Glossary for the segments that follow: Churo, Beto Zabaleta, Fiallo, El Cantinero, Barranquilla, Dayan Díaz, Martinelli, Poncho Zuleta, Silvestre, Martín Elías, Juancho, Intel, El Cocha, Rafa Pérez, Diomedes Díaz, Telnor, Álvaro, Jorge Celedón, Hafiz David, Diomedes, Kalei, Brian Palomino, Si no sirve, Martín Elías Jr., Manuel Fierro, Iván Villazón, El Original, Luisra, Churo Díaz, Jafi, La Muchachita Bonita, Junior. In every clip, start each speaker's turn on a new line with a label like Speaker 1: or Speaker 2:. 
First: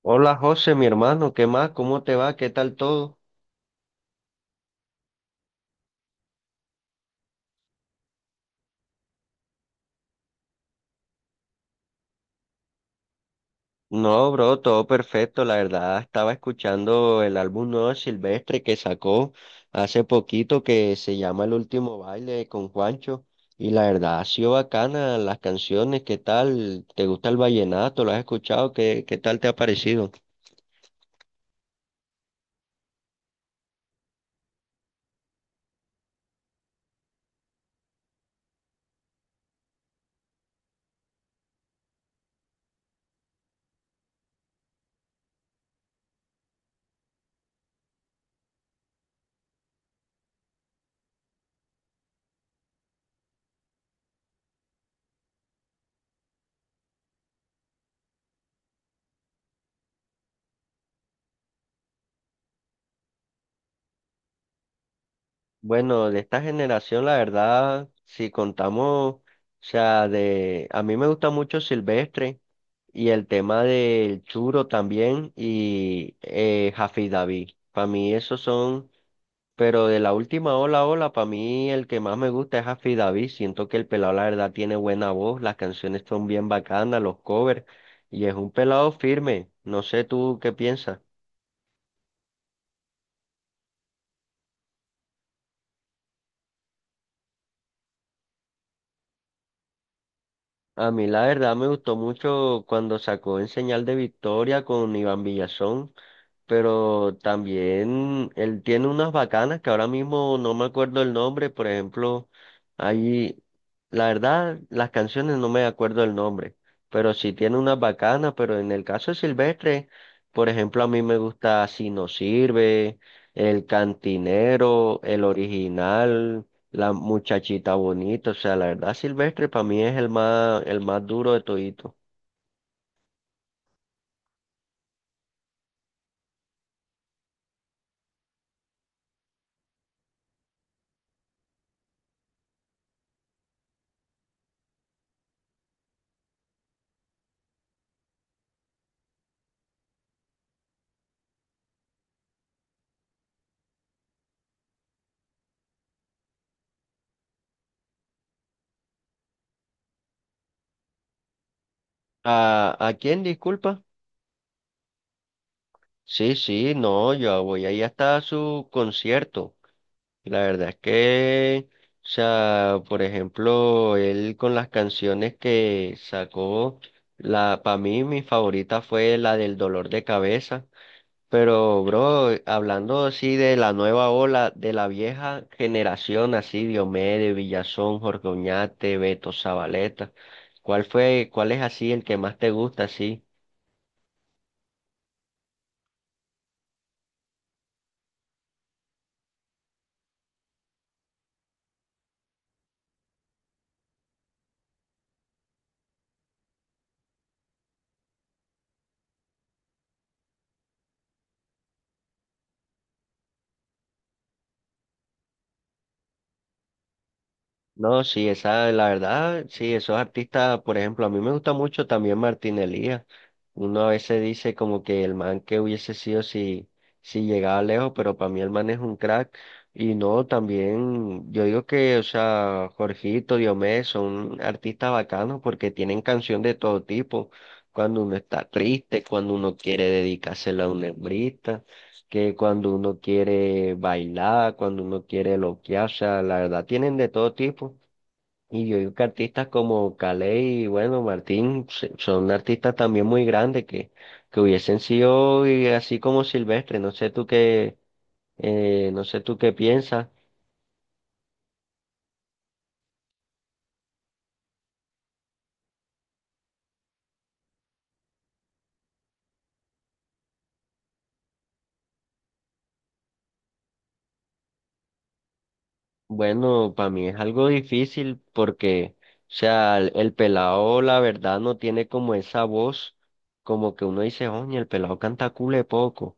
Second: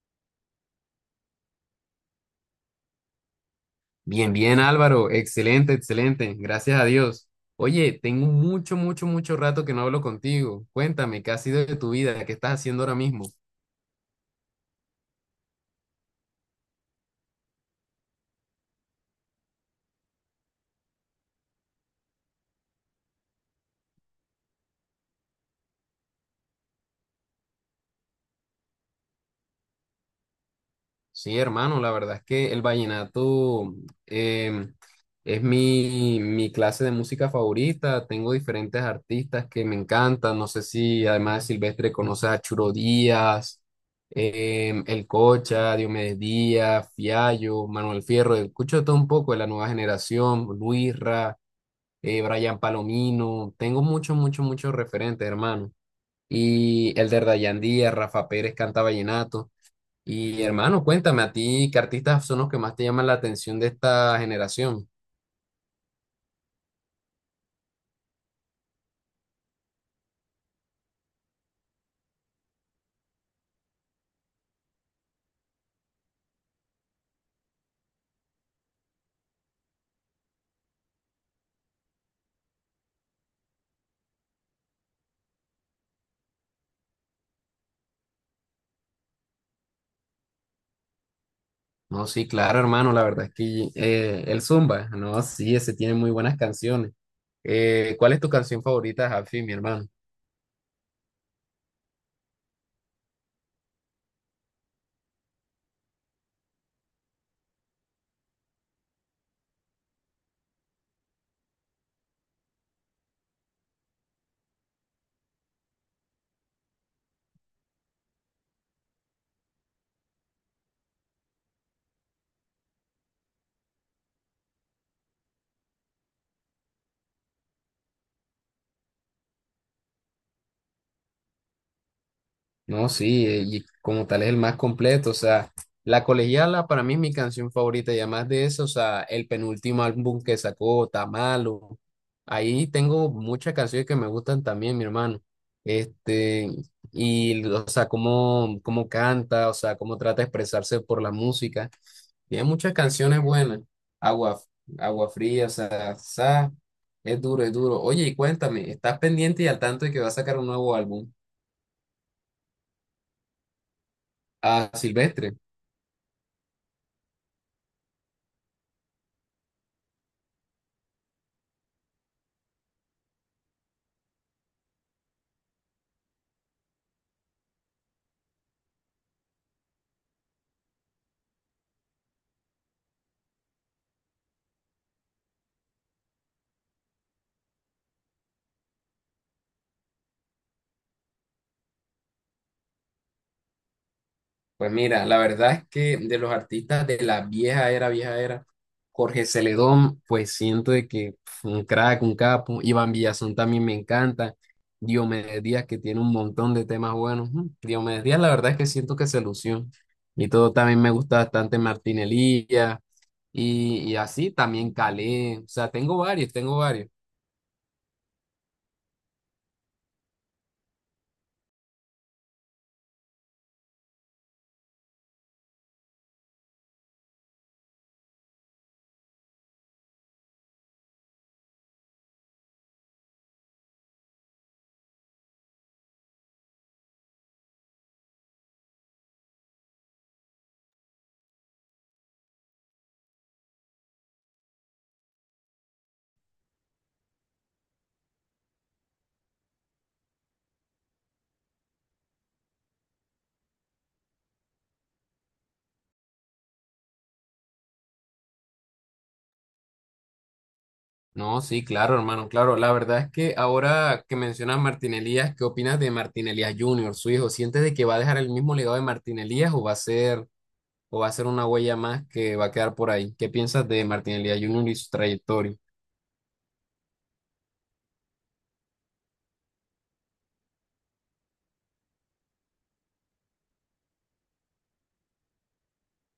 Speaker 1: Hola José, mi hermano, ¿qué más? ¿Cómo te va? ¿Qué tal todo?
Speaker 2: Bien, bien, Álvaro. Excelente, excelente. Gracias a Dios. Oye, tengo mucho, mucho, mucho rato que no hablo contigo. Cuéntame, ¿qué ha sido de tu vida? ¿Qué estás haciendo ahora mismo?
Speaker 1: No, bro, todo perfecto. La verdad, estaba escuchando el álbum nuevo de Silvestre que sacó hace poquito que se llama El Último Baile con Juancho. Y la verdad, ha sido bacana las canciones. ¿Qué tal? ¿Te gusta el vallenato? ¿Lo has escuchado? ¿Qué tal te ha parecido?
Speaker 2: Sí, hermano, la verdad es que el vallenato em, es mi clase de música favorita. Tengo diferentes artistas que me encantan. No sé si además de Silvestre conoces a Churo Díaz, El Cocha, Diomedes Díaz, Fiallo, Manuel Fierro. Escucho todo un poco de la nueva generación, Luisra. Brian Palomino, tengo muchos, muchos, muchos referentes, hermano. Y el de Dayan Díaz, Rafa Pérez canta vallenato. Y hermano, cuéntame, ¿a ti qué artistas son los que más te llaman la atención de esta generación?
Speaker 1: Bueno, de esta generación, la verdad, si contamos, o sea, de, a mí me gusta mucho Silvestre. Y el tema del Churo también y David. Para mí esos son, pero de la última ola, para mí el que más me gusta es Hafiz David. Siento que el pelado la verdad tiene buena voz, las canciones son bien bacanas, los covers, y es un pelado firme. No sé tú qué piensas.
Speaker 2: No, sí, claro, hermano, la verdad es que el Zumba, no, sí, ese tiene muy buenas canciones. ¿Cuál es tu canción favorita, Jafi, mi hermano?
Speaker 1: A mí la verdad me gustó mucho cuando sacó En Señal de Victoria con Iván Villazón. Pero también él tiene unas bacanas que ahora mismo no me acuerdo el nombre, por ejemplo, ahí, la verdad, las canciones no me acuerdo el nombre, pero sí tiene unas bacanas, pero en el caso de Silvestre, por ejemplo, a mí me gusta Si no sirve, El Cantinero, El Original, La Muchachita Bonita, o sea, la verdad, Silvestre para mí es el más duro de todito.
Speaker 2: No, sí, y como tal es el más completo, o sea, La Colegiala para mí es mi canción favorita y además de eso, o sea, el penúltimo álbum que sacó, Tamalo, ahí tengo muchas canciones que me gustan también, mi hermano, este, y, o sea, cómo canta, o sea, cómo trata de expresarse por la música, tiene muchas canciones buenas, Agua, Agua Fría, o sea, es duro, es duro. Oye, y cuéntame, ¿estás pendiente y al tanto de que va a sacar un nuevo álbum?
Speaker 1: ¿A quién, disculpa?
Speaker 2: A Silvestre.
Speaker 1: Sí, sí, no, yo voy ahí hasta su concierto. Y la verdad es que, o sea, por ejemplo, él con las canciones que sacó, la, para mí mi favorita fue la del dolor de cabeza. Pero, bro, hablando así de la nueva ola, de la vieja generación, así, Diomedes, Villazón, Jorge Oñate, Beto Zabaleta, ¿cuál es así el que más te gusta, así?
Speaker 2: Pues mira, la verdad es que de los artistas de la vieja era, Jorge Celedón, pues siento de que un crack, un capo, Iván Villazón también me encanta, Diomedes Díaz que tiene un montón de temas buenos, Diomedes Díaz la verdad es que siento que se lució, y todo también me gusta bastante Martín Elías, y así también Calé, o sea, tengo varios, tengo varios.
Speaker 1: No, sí, esa, la verdad, sí, esos artistas, por ejemplo, a mí me gusta mucho también Martín Elías. Uno a veces dice como que el man que hubiese sido si, si llegaba lejos, pero para mí el man es un crack. Y no, también, yo digo que, o sea, Jorgito, Diomedes son artistas bacanos porque tienen canción de todo tipo. Cuando uno está triste, cuando uno quiere dedicársela a una hembrita, que cuando uno quiere bailar, cuando uno quiere loquear, o sea, la verdad, tienen de todo tipo. Y yo digo que artistas como Kalei y bueno, Martín se- son artistas también muy grandes que hubiesen sido y así como Silvestre. No sé tú qué piensas.
Speaker 2: No, sí, claro, hermano, claro. La verdad es que ahora que mencionas Martín Elías, ¿qué opinas de Martín Elías Jr., su hijo? ¿Sientes de que va a dejar el mismo legado de Martín Elías o va a ser una huella más que va a quedar por ahí? ¿Qué piensas de Martín Elías Jr. y su trayectoria?
Speaker 1: Bueno, para mí es algo difícil porque, o sea, el pelado la verdad no tiene como esa voz, como que uno dice, oye, el pelado canta cule poco.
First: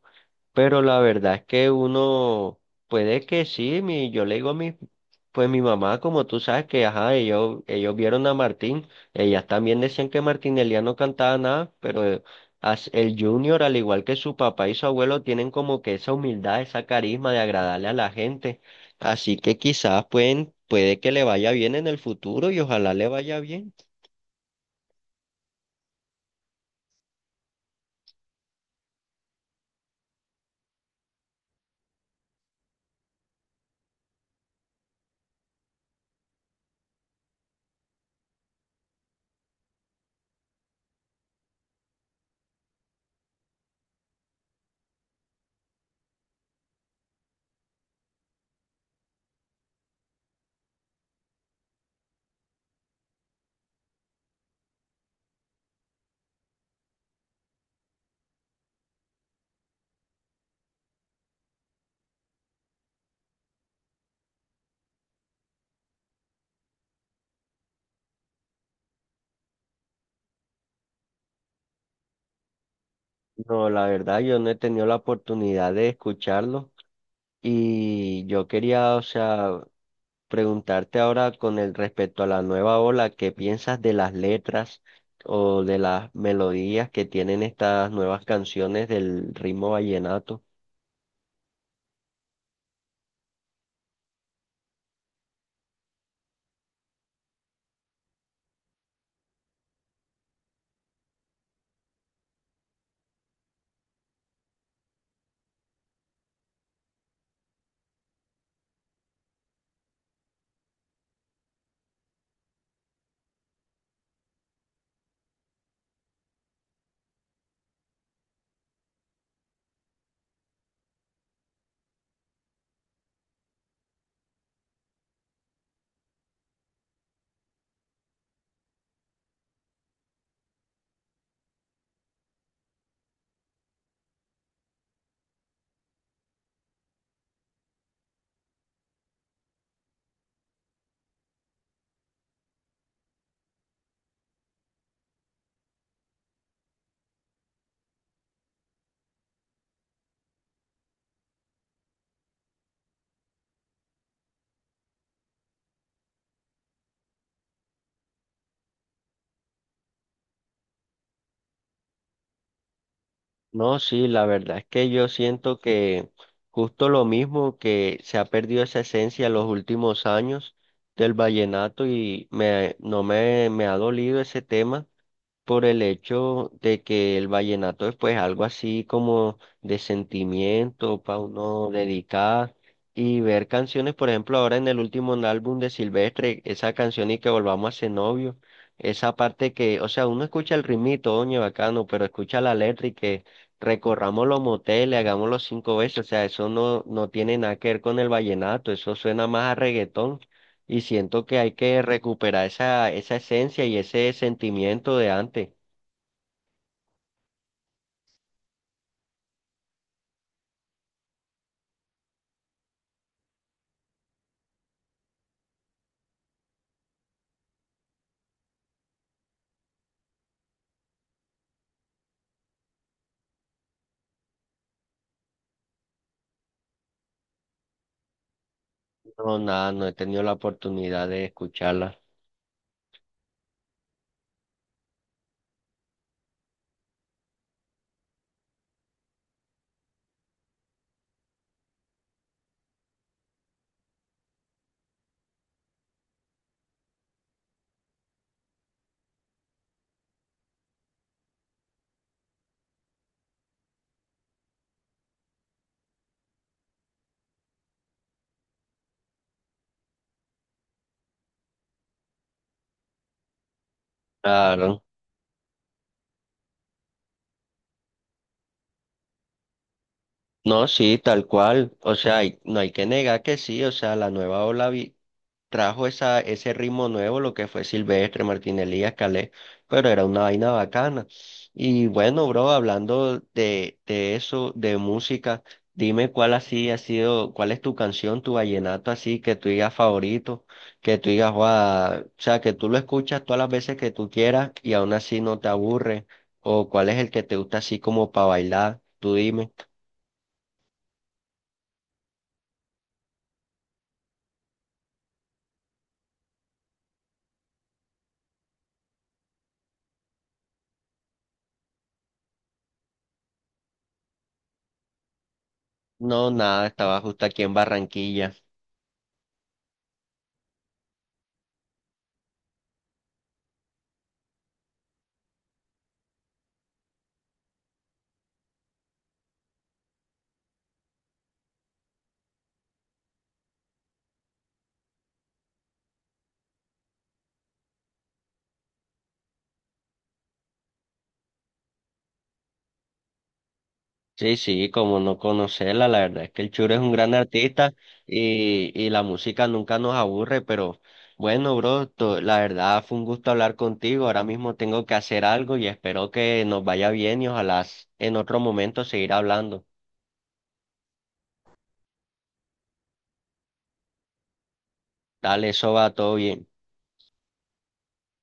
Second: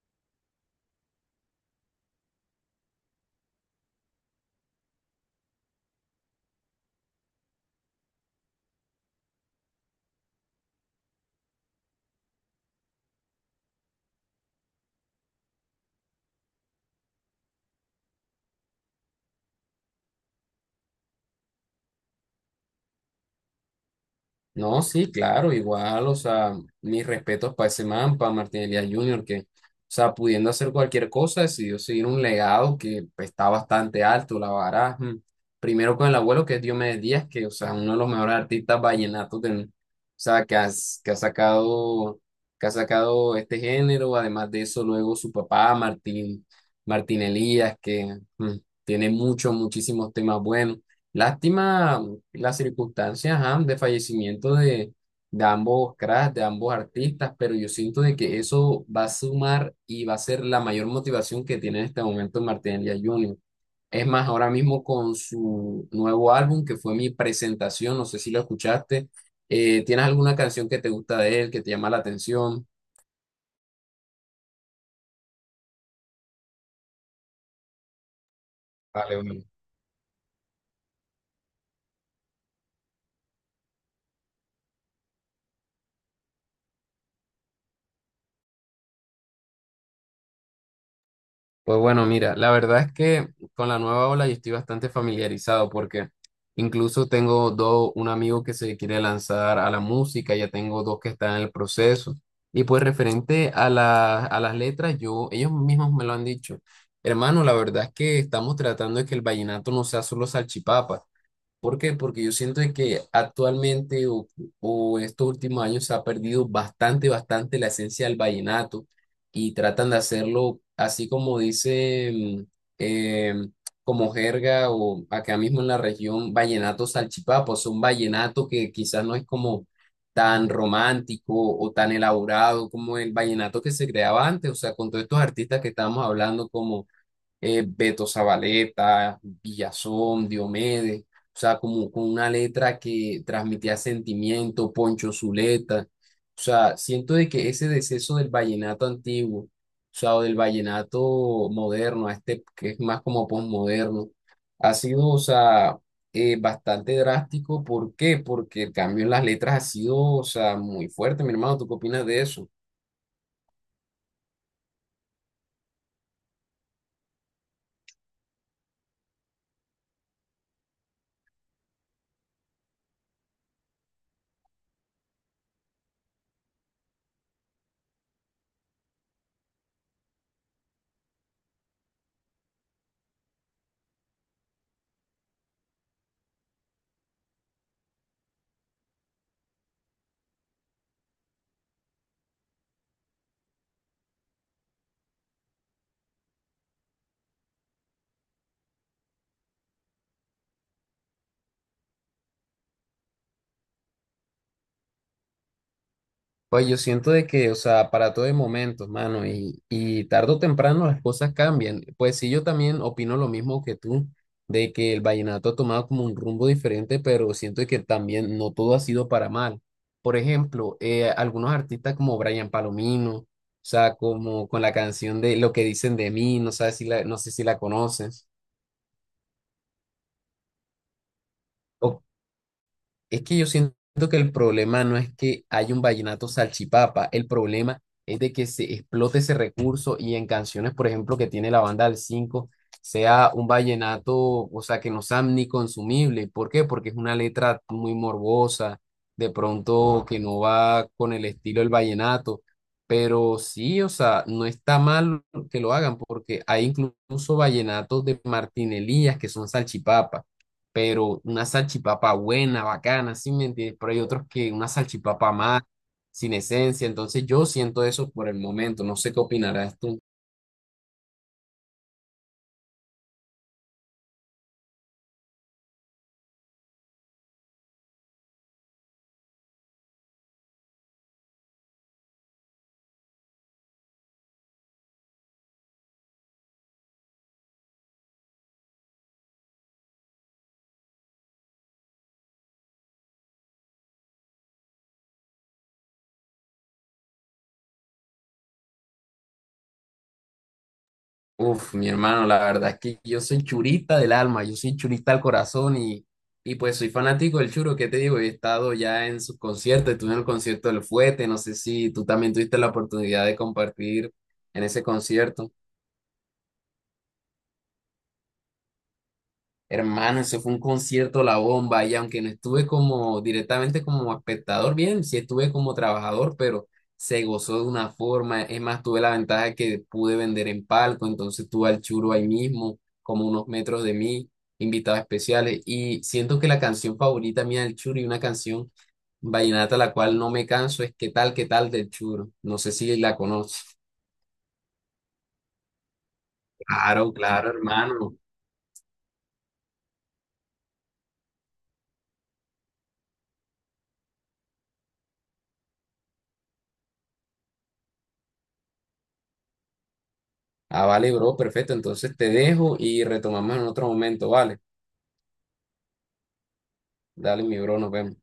Speaker 1: Pero la verdad es que uno puede que sí, mi, yo le digo a mi, pues mi mamá, como tú sabes que, ajá, ellos vieron a Martín, ellas también decían que Martinelli no cantaba nada, pero as- el Junior, al igual que su papá y su abuelo, tienen como que esa humildad, esa carisma de agradarle a la gente. Así que quizás pueden, puede que le vaya bien en el futuro y ojalá le vaya bien.
Speaker 2: No, sí, claro, igual, o sea, mis respetos para ese man, para Martín Elías Jr., que, o sea, pudiendo hacer cualquier cosa, decidió seguir un legado que pues, está bastante alto, la vara. Primero con el abuelo, que es Diomedes Díaz, que, o sea, uno de los mejores artistas vallenatos del, o sea, que, que ha sacado, este género. Además de eso, luego su papá, Martín Elías, que tiene muchos, muchísimos temas buenos. Lástima las circunstancias ajá, de fallecimiento de ambos cracks, de ambos artistas, pero yo siento de que eso va a sumar y va a ser la mayor motivación que tiene en este momento Martín Elías Jr. Es más, ahora mismo con su nuevo álbum, que fue mi presentación, no sé si lo escuchaste, ¿tienes alguna canción que te gusta de él, que te llama la atención?
Speaker 1: No, la verdad, yo no he tenido la oportunidad de escucharlo. Y yo quería, o
Speaker 2: Vale, vale.
Speaker 1: sea, preguntarte ahora con el respecto a la nueva ola, ¿qué piensas de las letras o de las melodías que tienen estas nuevas canciones del ritmo vallenato?
Speaker 2: Pues bueno, mira, la verdad es que con la nueva ola yo estoy bastante familiarizado porque incluso tengo dos, un amigo que se quiere lanzar a la música, ya tengo dos que están en el proceso. Y pues referente a a las letras, yo, ellos mismos me lo han dicho. Hermano, la verdad es que estamos tratando de que el vallenato no sea solo salchipapa. ¿Por qué? Porque yo siento de que actualmente o estos últimos años se ha perdido bastante, bastante la esencia del vallenato y tratan de hacerlo así como dice, em, como jerga o acá mismo en la región, vallenato salchipapa, es un vallenato que quizás no es como tan romántico o tan elaborado como el vallenato que se creaba antes, o sea, con todos estos artistas que estábamos hablando como Beto Zabaleta, Villazón, Diomedes, o sea, como con una letra que transmitía sentimiento, Poncho Zuleta, o sea, siento de que ese deceso del vallenato antiguo, o sea, o del vallenato moderno, a este que es más como posmoderno, ha sido, o sea, bastante drástico. ¿Por qué? Porque el cambio en las letras ha sido, o sea, muy fuerte, mi hermano, ¿tú qué opinas de eso?
Speaker 1: No, sí, la verdad es que yo siento que justo lo mismo que se ha perdido esa esencia en los últimos años del vallenato y me, no me, me ha dolido ese tema por el hecho de que el vallenato es pues algo así como de sentimiento para uno dedicar y ver canciones, por ejemplo, ahora en el último álbum de Silvestre, esa canción y que volvamos a ser novios, esa parte que, o sea, uno escucha el ritmito, oye, bacano, pero escucha la letra y que recorramos los moteles, hagámoslo 5 veces, o sea, eso no tiene nada que ver con el vallenato, eso suena más a reggaetón. Y siento que hay que recuperar esa esencia y ese sentimiento de antes.
Speaker 2: Pues yo siento de que, o sea, para todo hay momentos, mano, y tarde o temprano las cosas cambian. Pues sí, yo también opino lo mismo que tú, de que el vallenato ha tomado como un rumbo diferente, pero siento que también no todo ha sido para mal. Por ejemplo, algunos artistas como Brian Palomino, o sea, como con la canción de Lo que dicen de mí, no sé si la conoces,
Speaker 1: No, nada, no he tenido la oportunidad de escucharla.
Speaker 2: o Es que yo siento que el problema no es que haya un vallenato salchipapa, el problema es de que se explote ese recurso y en canciones, por ejemplo, que tiene la banda del 5, sea un vallenato, o sea, que no sea ni consumible. ¿Por qué? Porque es una letra muy morbosa, de pronto que no va con el estilo del vallenato. Pero sí, o sea, no está mal que lo hagan, porque hay incluso vallenatos de Martín Elías que son salchipapas pero una salchipapa buena, bacana, ¿sí me entiendes? Pero hay otros que una
Speaker 1: Claro.
Speaker 2: salchipapa más, sin esencia, entonces yo siento eso por el momento, no sé qué opinarás tú.
Speaker 1: No, sí, tal cual. O sea, hay- no hay que negar que sí. O sea, la nueva ola vi- trajo esa, ese ritmo nuevo, lo que fue Silvestre, Martín Elías, Calé, pero era una vaina bacana. Y bueno, bro, hablando de eso, de música, dime cuál así ha sido, cuál es tu canción, tu vallenato así, que tú digas favorito, que tú digas, "Guau", o sea, que tú lo escuchas todas las veces que tú quieras y aún así no te aburre, o cuál es el que te gusta así como para bailar, tú dime.
Speaker 2: Uf, mi hermano, la verdad es que yo soy churista del alma, yo soy churista al corazón y pues soy fanático del churo, ¿qué te digo? He estado ya en sus conciertos, estuve en el concierto del Fuete, no sé si tú también tuviste la oportunidad de compartir en ese concierto.
Speaker 1: No, nada, estaba justo aquí en Barranquilla.
Speaker 2: Hermano, eso fue un concierto la bomba y aunque no estuve como directamente como espectador, bien, sí estuve como trabajador, pero se gozó de una forma. Es más, tuve la ventaja que pude vender en palco, entonces tuve al Churo ahí mismo, como unos metros de mí, invitados especiales. Y siento que la canción favorita mía del Churo y una canción vallenata la cual no me canso es qué tal del Churo? No sé si la conoces.
Speaker 1: Sí, sí, como no conocerla, la verdad es que el Churo es un
Speaker 2: Claro,
Speaker 1: gran
Speaker 2: claro,
Speaker 1: artista
Speaker 2: hermano.
Speaker 1: y la música nunca nos aburre, pero bueno, bro, to- la verdad fue un gusto hablar contigo. Ahora mismo tengo que hacer algo y espero que nos vaya bien y ojalá s- en otro momento seguir hablando.
Speaker 2: Ah, vale, bro, perfecto. Entonces te dejo y retomamos en otro momento, ¿vale?
Speaker 1: Dale, eso va todo bien.
Speaker 2: Dale, mi bro, nos vemos.